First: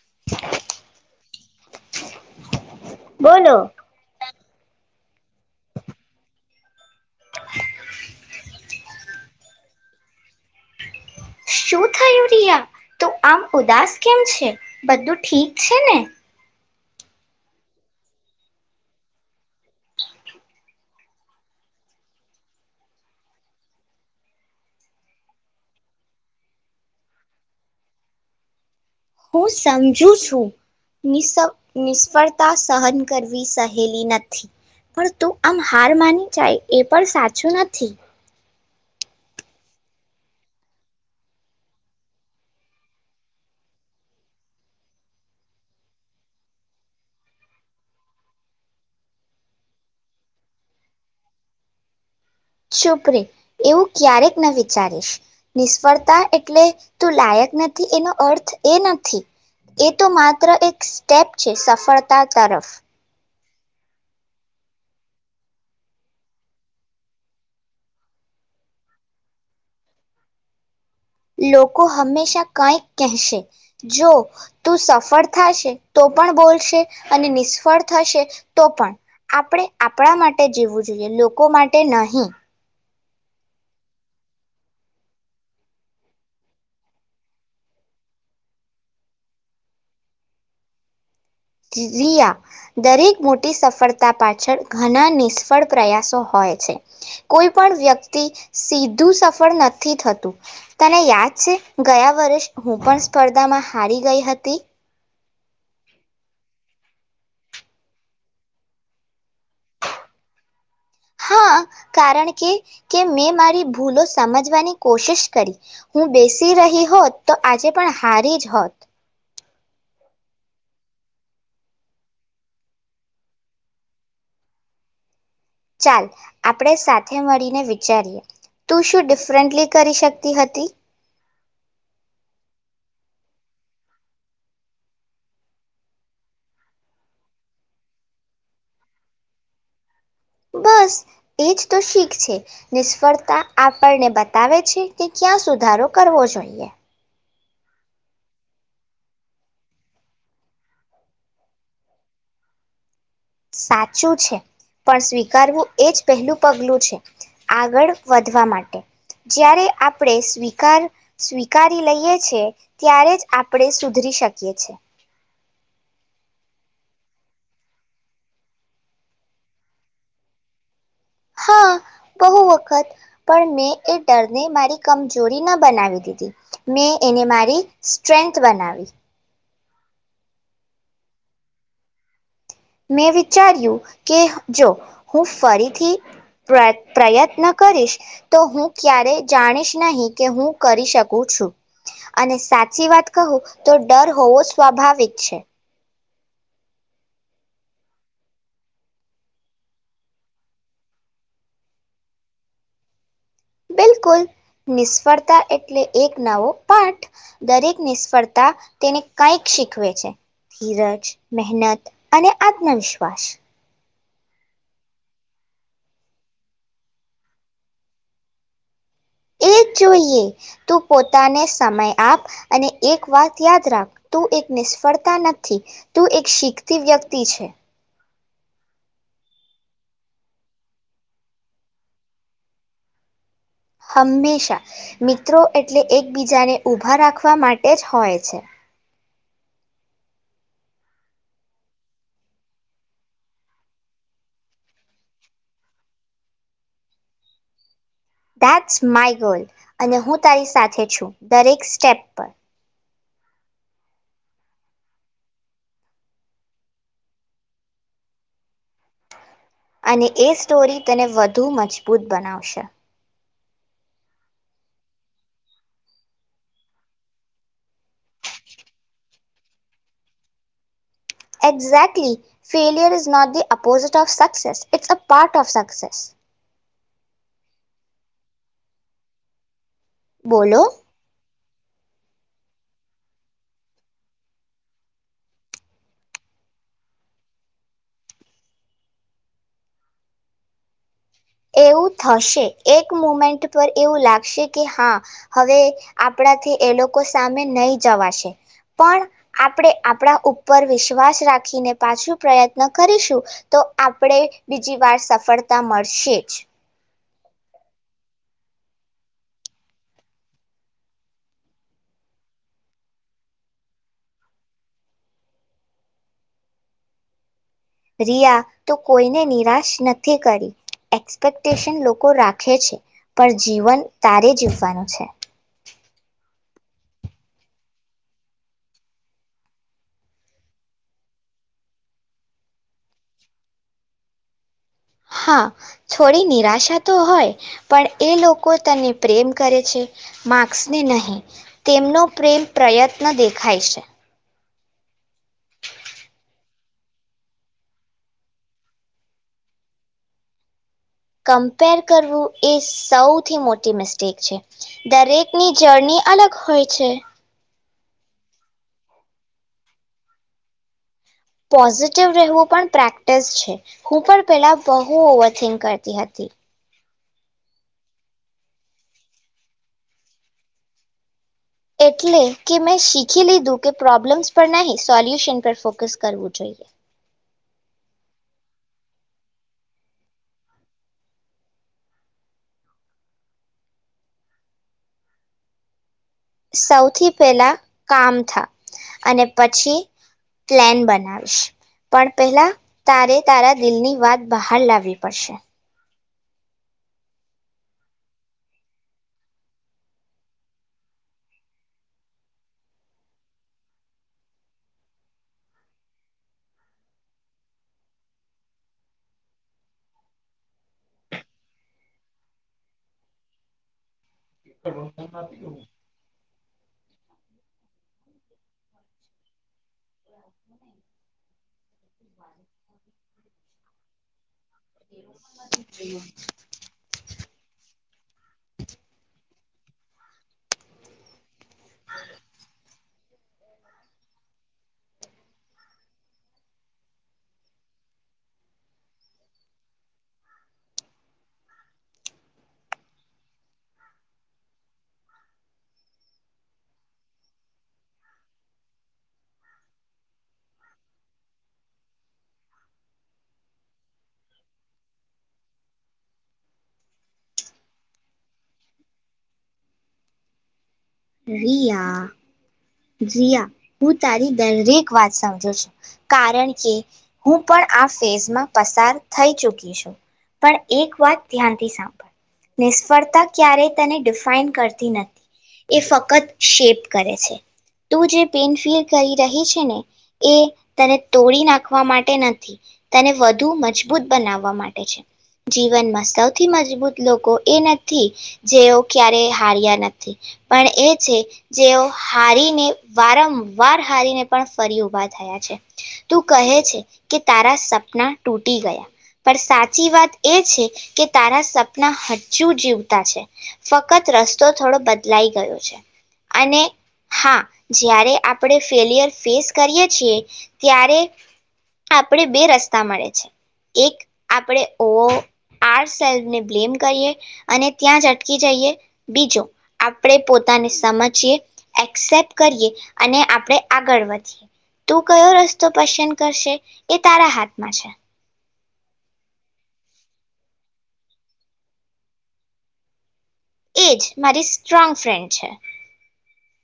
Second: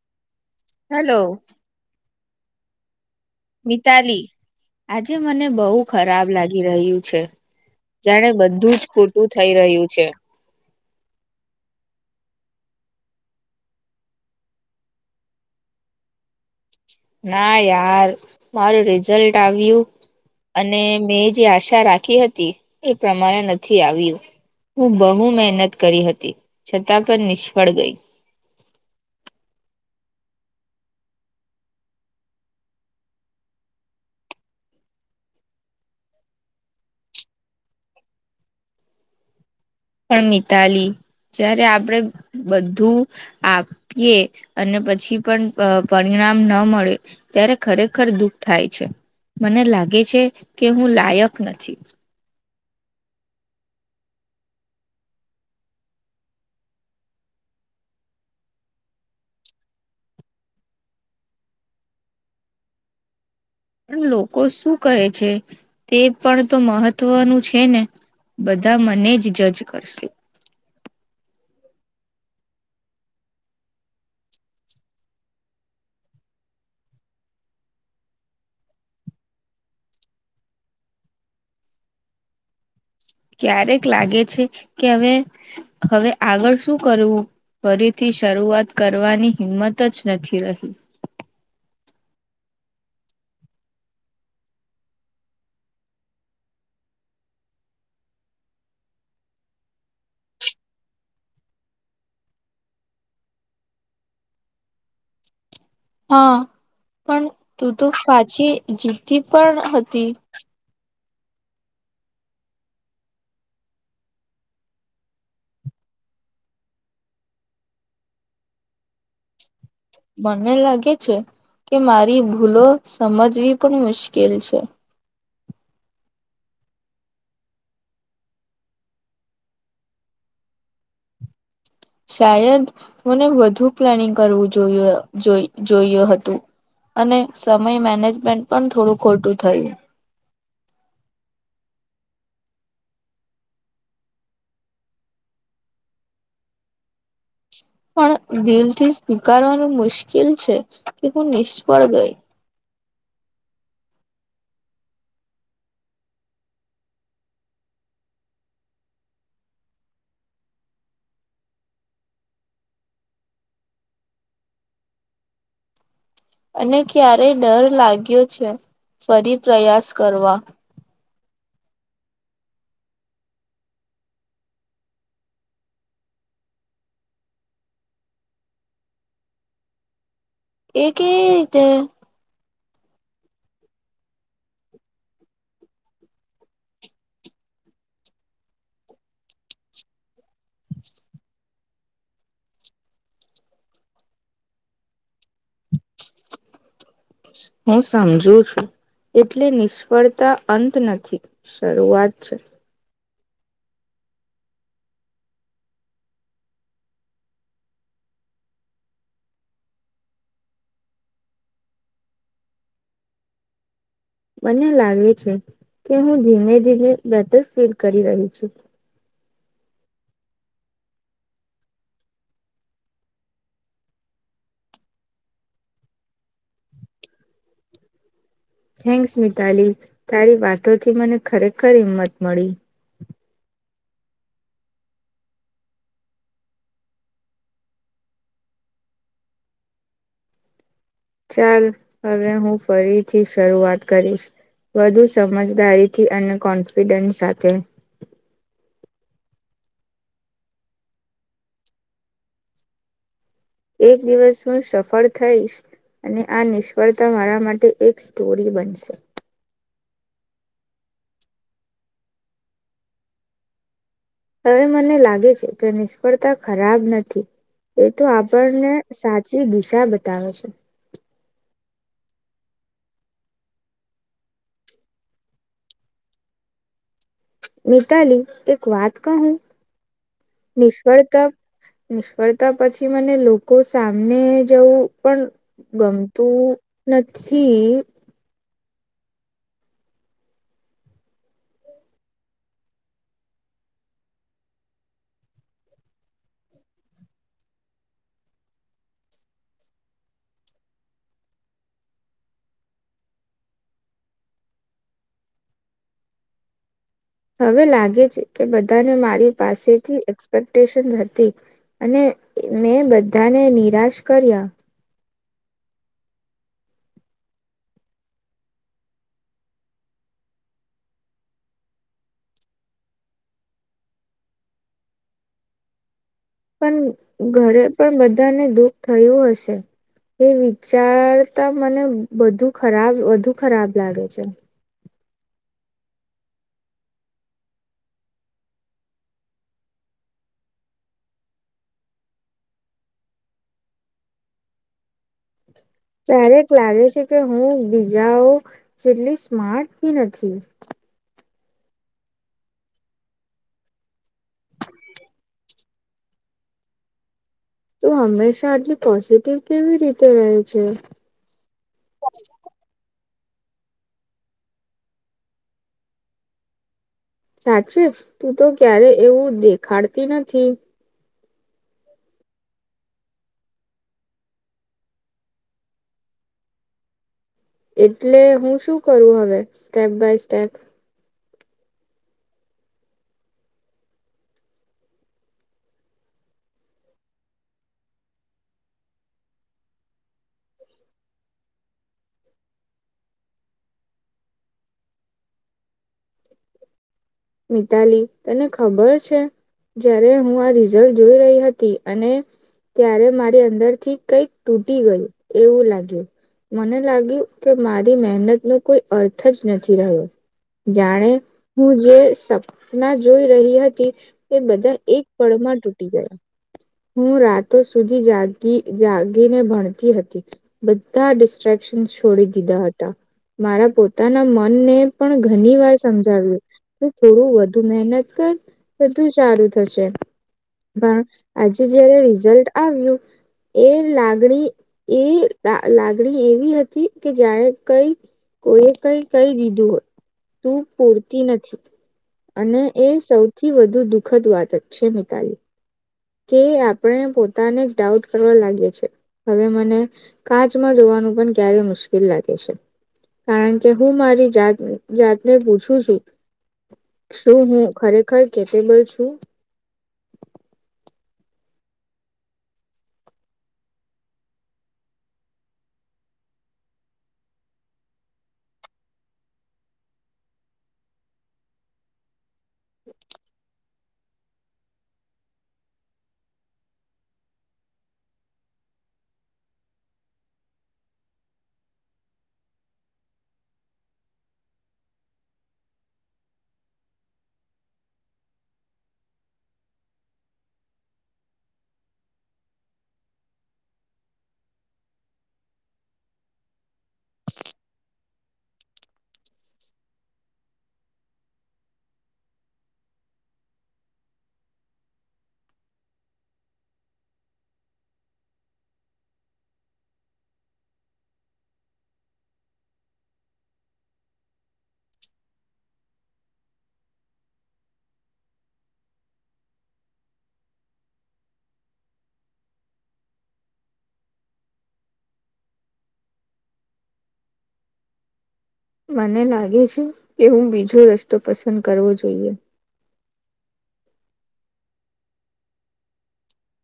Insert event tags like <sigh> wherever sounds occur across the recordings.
<inaudible> Hello. <inaudible> Mitali. આજે મને બહુ ખરાબ લાગી રહ્યું છે જાણે બધું જ ખોટું થઈ રહ્યું છે. શું થયુ રિયા? તો આમ ઉદાસ કેમ છે બધું ઠીક છે ને? ના યાર મારું રિઝલ્ટ આવ્યું અને મેં જે આશા રાખી હતી એ પ્રમાણે નથી આવ્યું હું બહુ મહેનત કરી હતી છતાં પણ નિષ્ફળ ગઈ. હું સમજું છું નિશ નિષ્ફળતા સહન કરવી સહેલી નથી. પણ તું આમ હાર માની જાય એ પણ સાચું નથી. પણ મિતાલી જ્યારે આપણે બધું આપીએ અને પછી પણ પણ અ પરિણામ ન મળે ત્યારે ખરેખર દુઃખ થાય છે મને લાગે છે કે હું લાયક નથી. ચુપરે એવું ક્યારેક ન વિચારીશ નિષ્ફળતા એટલે તું લાયક નથી એનો અર્થ એ નથી એ તો માત્ર એક સ્ટેપ છે સફળતા તરફ. પણ લોકો શું કહે છે તે પણ તો મહત્વનું છે ને બધા મને જ જજ કરશે. લોકો હંમેશા કંઈક કહેશે જો તું સફળ થશે તો પણ બોલશે અને નિષ્ફળ થશે તો પણ આપણે આપણા માટે જીવવું જોઈએ લોકો માટે નહીં. ક્યારેક લાગે છે કે હવે હવે આગળ શું કરવું ફરીથી શરૂઆત કરવાની હિંમત જ નથી રહી. રિયા દરેક મોટી સફળતા પાછળ ઘણા નિષ્ફળ પ્રયાસો હોય છે કોઈ પણ વ્યક્તિ સીધું સફળ નથી થતું તને યાદ છે ગયા વર્ષ હું પણ સ્પર્ધામાં હારી ગઈ હતી. હા પણ તું તો પાછી જીતી પણ હતી. હા કારણ કે કે મેં મારી ભૂલો સમજવાની કોશિશ કરી હું બેસી રહી હોત તો આજે પણ હારી જ હોત. મને લાગે છે કે મારી ભૂલો સમજવી પણ મુશ્કેલ છે ચાલ આપણેે સાથે મળીને વિચારીએ તું શું ડિફરન્ટલી કરી શકતી હતી શાયદ મને વધુ પ્લાનિંગ કરવું જો જોયુ જોયું હતું અને સમય મેનેજમેન્ટ પણ થોડું ખોટું થયું બસ એજ તો શીખ છે નિષ્ફળતા આપણને બતાવે છે કે ક્યાં સુધારો કરવો જોઈએ પણ દિલથી સ્વીકારવાનું મુશ્કેલ છે કે હું નિષ્ફળ ગઈ સાચું છે પણ સ્વીકારવું એ જ પહેલું પગલું છે આગળ વધવા માટે જ્યારે આપણે સ્વીકાર સ્વીકારી લઈએ છે ત્યારે જ આપણે સુધરી શકીએ છે મને ક્યારે ડર લાગ્યો છે ફરી પ્રયાસ કરવા હા બહુ વખત પણ મેં એ ડરને મારી કમજોરી ના બનાવી દીધી મેં એને મારી સ્ટ્રેન્થ બનાવી એ કેવી રીતે મેં વિચાર્યું કે જો હું ફરીથી પ્ર પ્રયત્ન કરીશ તો હું ક્યારેય જાણીશ નહીં કે હું કરી શકું છું અને સાચી વાત કહું તો ડર હોવો સ્વાભાવિક છે હું સમજું છું એટલે નિષ્ફળતા અંત નથી શરૂઆત છે બિલકુલ નિષ્ફળતા એટલે એક નવો પાઠ દરેક નિષ્ફળતા તેને કંઈક શીખવે છે ધીરજ મહેનત અને આત્મવિશ્વાસ મને લાગે છે કે હું ધીમે ધીમે બેટર ફીલ કરી રહી છું એ જોઈએ તું પોતાને સમય આપ અને એક વાત યાદ રાખ તું એક નિષ્ફળતા નથી તું એક શીખતી વ્યક્તિ છે થેન્ક્સ મિતાલી તારી વાતોથી મને ખરેખર હિંમત મળી હંમેશા મિત્રો એટલે એકબીજાને ઊભા રાખવા માટે જ હોય છે ચાલ હવે હું ફરીથી શરૂઆત કરીશ વધુ સમજદારીથી અને કોન્ફિડન્સ સાથે ધેટ્સ માય ગર્લ અને હું તારી સાથે છું દરેક સ્ટેપ પર એક દિવસ હું સફળ થઈશ અને આ નિષ્ફળતા મારા માટે એક સ્ટોરી બનશે અને એ સ્ટોરી તેને વધુ મજબૂત બનાવશે હવે મને લાગે છે કે નિષ્ફળતા ખરાબ નથી એ તો આપણને સાચી દિશા બતાવે છે exactly failure is not the opposite of success it's a part of success Mitali એક વાત કહું બોલો નિષ્ફળતા નિષ્ફળતા પછી મને લોકો સામને જવું પણ ગમતું નથી એવું થશે એક મુમેન્ટ પર એવું લાગશે કે હા હવે આપણાથી એ લોકો સામે નહી જવાશે પણ આપણે આપણા ઉપર વિશ્વાસ રાખીને પાછું પ્રયત્ન કરીશું તો આપણે બીજી વાર સફળતા મળશે જ હવે લાગે છે કે બધાને મારી પાસેથી એક્સપેક્ટેશનસ હતી અને મેં બધાને નિરાશ કર્યા. રિયા તો કોઈને નિરાશ નથી કરી. એક્સપેક્ટેશન લોકો રાખે છે પણ જીવન તારે જીવવાનું છે. પણ ઘરે પણ બધાને દુઃખ થયું હશે એ વિચારતા મને બધુ ખરાબ વધુ ખરાબ લાગે છે. હા થોડી નિરાશા તો હોય પણ એ લોકો તને પ્રેમ કરે છે માર્ક્સને નહીં. તેમનો પ્રેમ પ્રયત્ન દેખાય છે. ક્યારેક લાગે છે કે હું બીજાઓ જેટલી સ્માર્ટ બી નથી. કમ્પેર કરવું એ સૌથી મોટી મિસ્ટેક છે દરેકની જર્ની અલગ હોય છે. તો હંમેશા આટલી પોઝિટિવ કેવી રીતે રહે છે. પોઝિટિવ રહેવું પણ પ્રેક્ટ ટીસ છે. હું પણ પેલા બહુ ઓવરથીક કરતી હતી. સાચુ? તું તો ક્યારે એવું દેખાડતી નથી. એટલે કે મેં શીખી લીધું કે પ્રોબ્લેમ્સ પર નહીં સોલ્યુશન પર ફોકસ કરવું જોઈએ. એટલે હું શું કરું હવે સ્ટેપ બાય સ્ટેપ? સૌથી પહેલા કામ થા અને પછી પ્લેન બનાવીશ પણ પહેલા તારે તારા દિલની વાત બહાર લાવવી પડશે. મિતાલી તને ખબર છે, જ્યારે હું આ રિઝલ્ટ જોઈ રહી હતી અને ત્યારે મારી અંદરથી કઈક તૂટી ગયું એવું લાગ્યું. મને લાગ્યું કે મારી મહેનત ન કોઈ અર્થ જ નથી રહ્યો જાણે હું જે સપના જોઈ રહી હતી એ બધા એક પળમાં તૂટી ગયા. હું રાતો સુધી જાગી જાગીને ભણતી હતી. બધા ડિસ્ટ્રેક્શન છોડી દીધા હતા. મારા પોતાના મનને પણ ઘણી વાર સમજાવ્યું તુ થોડું વધુ મહેનત કર બધું સારું થશે. પણ આજે જયારે રિઝલ્ટ આવ્યું એ લાગણી એ લાગણી એવી હતી કે જ્યારે કઈ કોએ કઈ કહી દીધું હોય તું પૂરતી નથી. અને એ સૌથી વધુ દુખદ વાત જ છે મિતાલી કે આપણે પોતાને જ ડાઉટ કરવા લાગી છે. હવે મને કાચમાં જોવાનું પણ ક્યારે મુશ્કેલ લાગે છે. કારણ કે હું મારી જાત જાતને પૂછું છું. શું હું ખરેખર કેપેબલ છું? રિયા. રિયા હું તારી દરેક વાત સમજું છું. કારણ કે હું પણ આ ફેઝમાં પસાર થઈ ચૂકી છું. પણ એક વાત ધ્યાનથી સાંભળ નિષ્ફળતા ક્યારેય તને ડિફાઈન કરતી નથી એ ફકત શેપ કરે છે. તું જે પેઈન ફિઅર કહી રહી છે ને એ તને તોડી નાખવા માટે નથી, તને વધુ મજબૂત બનાવવા માટે છે. જીવનમાં સૌથી મજબૂત લોકો એ નથી જેઓ ક્યારે હાર્યા નથી પણ એ છે જેઓ હારી ને વારંવાર હારીને પણ ફરી ઉભા થયા છે. તું કહે છે કે તારા સપના તૂટી ગયા, પણ સાચી વાત એ છે કે તારા સપના હજુ જીવતા છે. ફકત રસ્તો થોડો બદલાઈ ગયો છે. અને હા, જ્યારે આપણે ફેલિયર ફેસ કરીએ છીએ ત્યારે આપણે બે રસ્તા મળે છે. એક આપણે ઓ આર સેલ્ફને બ્લેમ કરીએ, અને ત્યાં જ અટકી જઈએ, બીજો આપણે પોતાને સમજીએ એક્સેપ્ટ કરીએ, અને આપણે આગળ વધીએ. તું કયો રસ્તો પસંદ કરશે એ તારા હાથમાં છે. મને લાગે છે કે હું બીજો રસ્તો પસંદ કરવો જોઈએ. એ જ. મારી સ્ટ્રોંગ ફ્રેન્ડ છે.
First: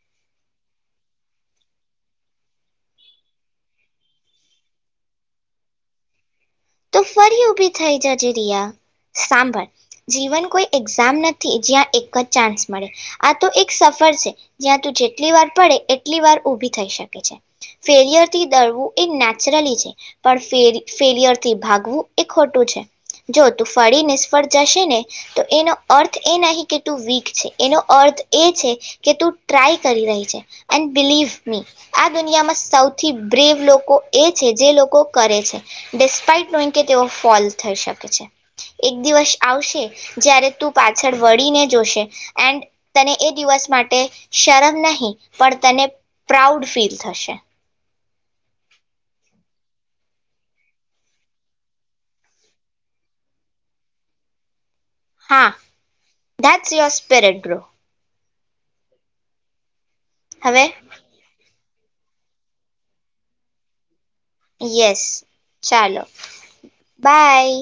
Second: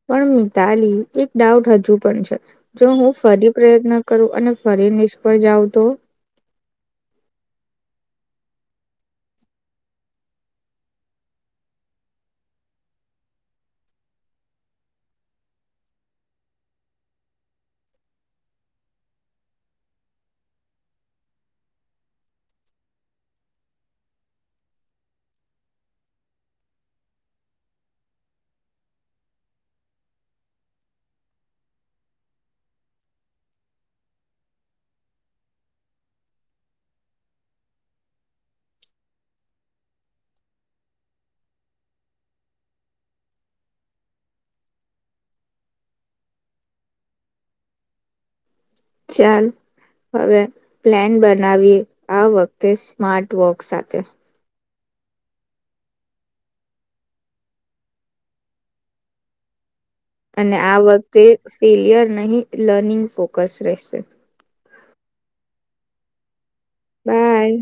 પણ મિતાલી એક ડાઉટ હજુ પણ છે, જો હું ફરી પ્રયત્ન કરું, અને ફરી નિષ્ફળ જાઉં તો? તો ફરી ઉભી થઈ જજે રિયા. સાંભળ જીવન કોઈ એક્ઝામ નથી જ્યાં એક જ ચાન્સ મળે, આ તો એક સફર છે, જ્યાં તું જેટલી વાર પડે એટલી વાર ઉભી થઈ શકે છે. ફેલિયર થી દરવું એ નેચરલી છે, પણ ફેર ફેલિયર થી ભાગવું એ ખોટું છે. જો તું ફરી નિષ્ફળ જશે ને તો એનો અર્થ એ નહીં કે તું વીક છે, એનો અર્થ એ છે કે તું ટ્રાય કરી રહી છે. એન્ડ બિલીવ મી, આ દુનિયામાં સૌથી બ્રેવ લોકો એ છે જે લોકો કરે છે <unintelligible> કે તેઓ ફોલ થઈ શકે છે. એક દિવસ આવશે જ્યારે તું પાછળ વળીને જોશે, એન્ડ તને એ દિવસ માટે શરમ નહીં, પણ તને પ્રાઉડ ફીલ થશે. ચાલ. હવે પ્લેન બનાવીએ, આ વખતે સ્માર્ટ વર્ક સાથે. હા. That's your સ્પેરેટ્રો. અને હવે આ વખતે ફેલિયર નહીં, લર્નિંગ ફોકસ રહેશે. યસ, ચાલો. બાય.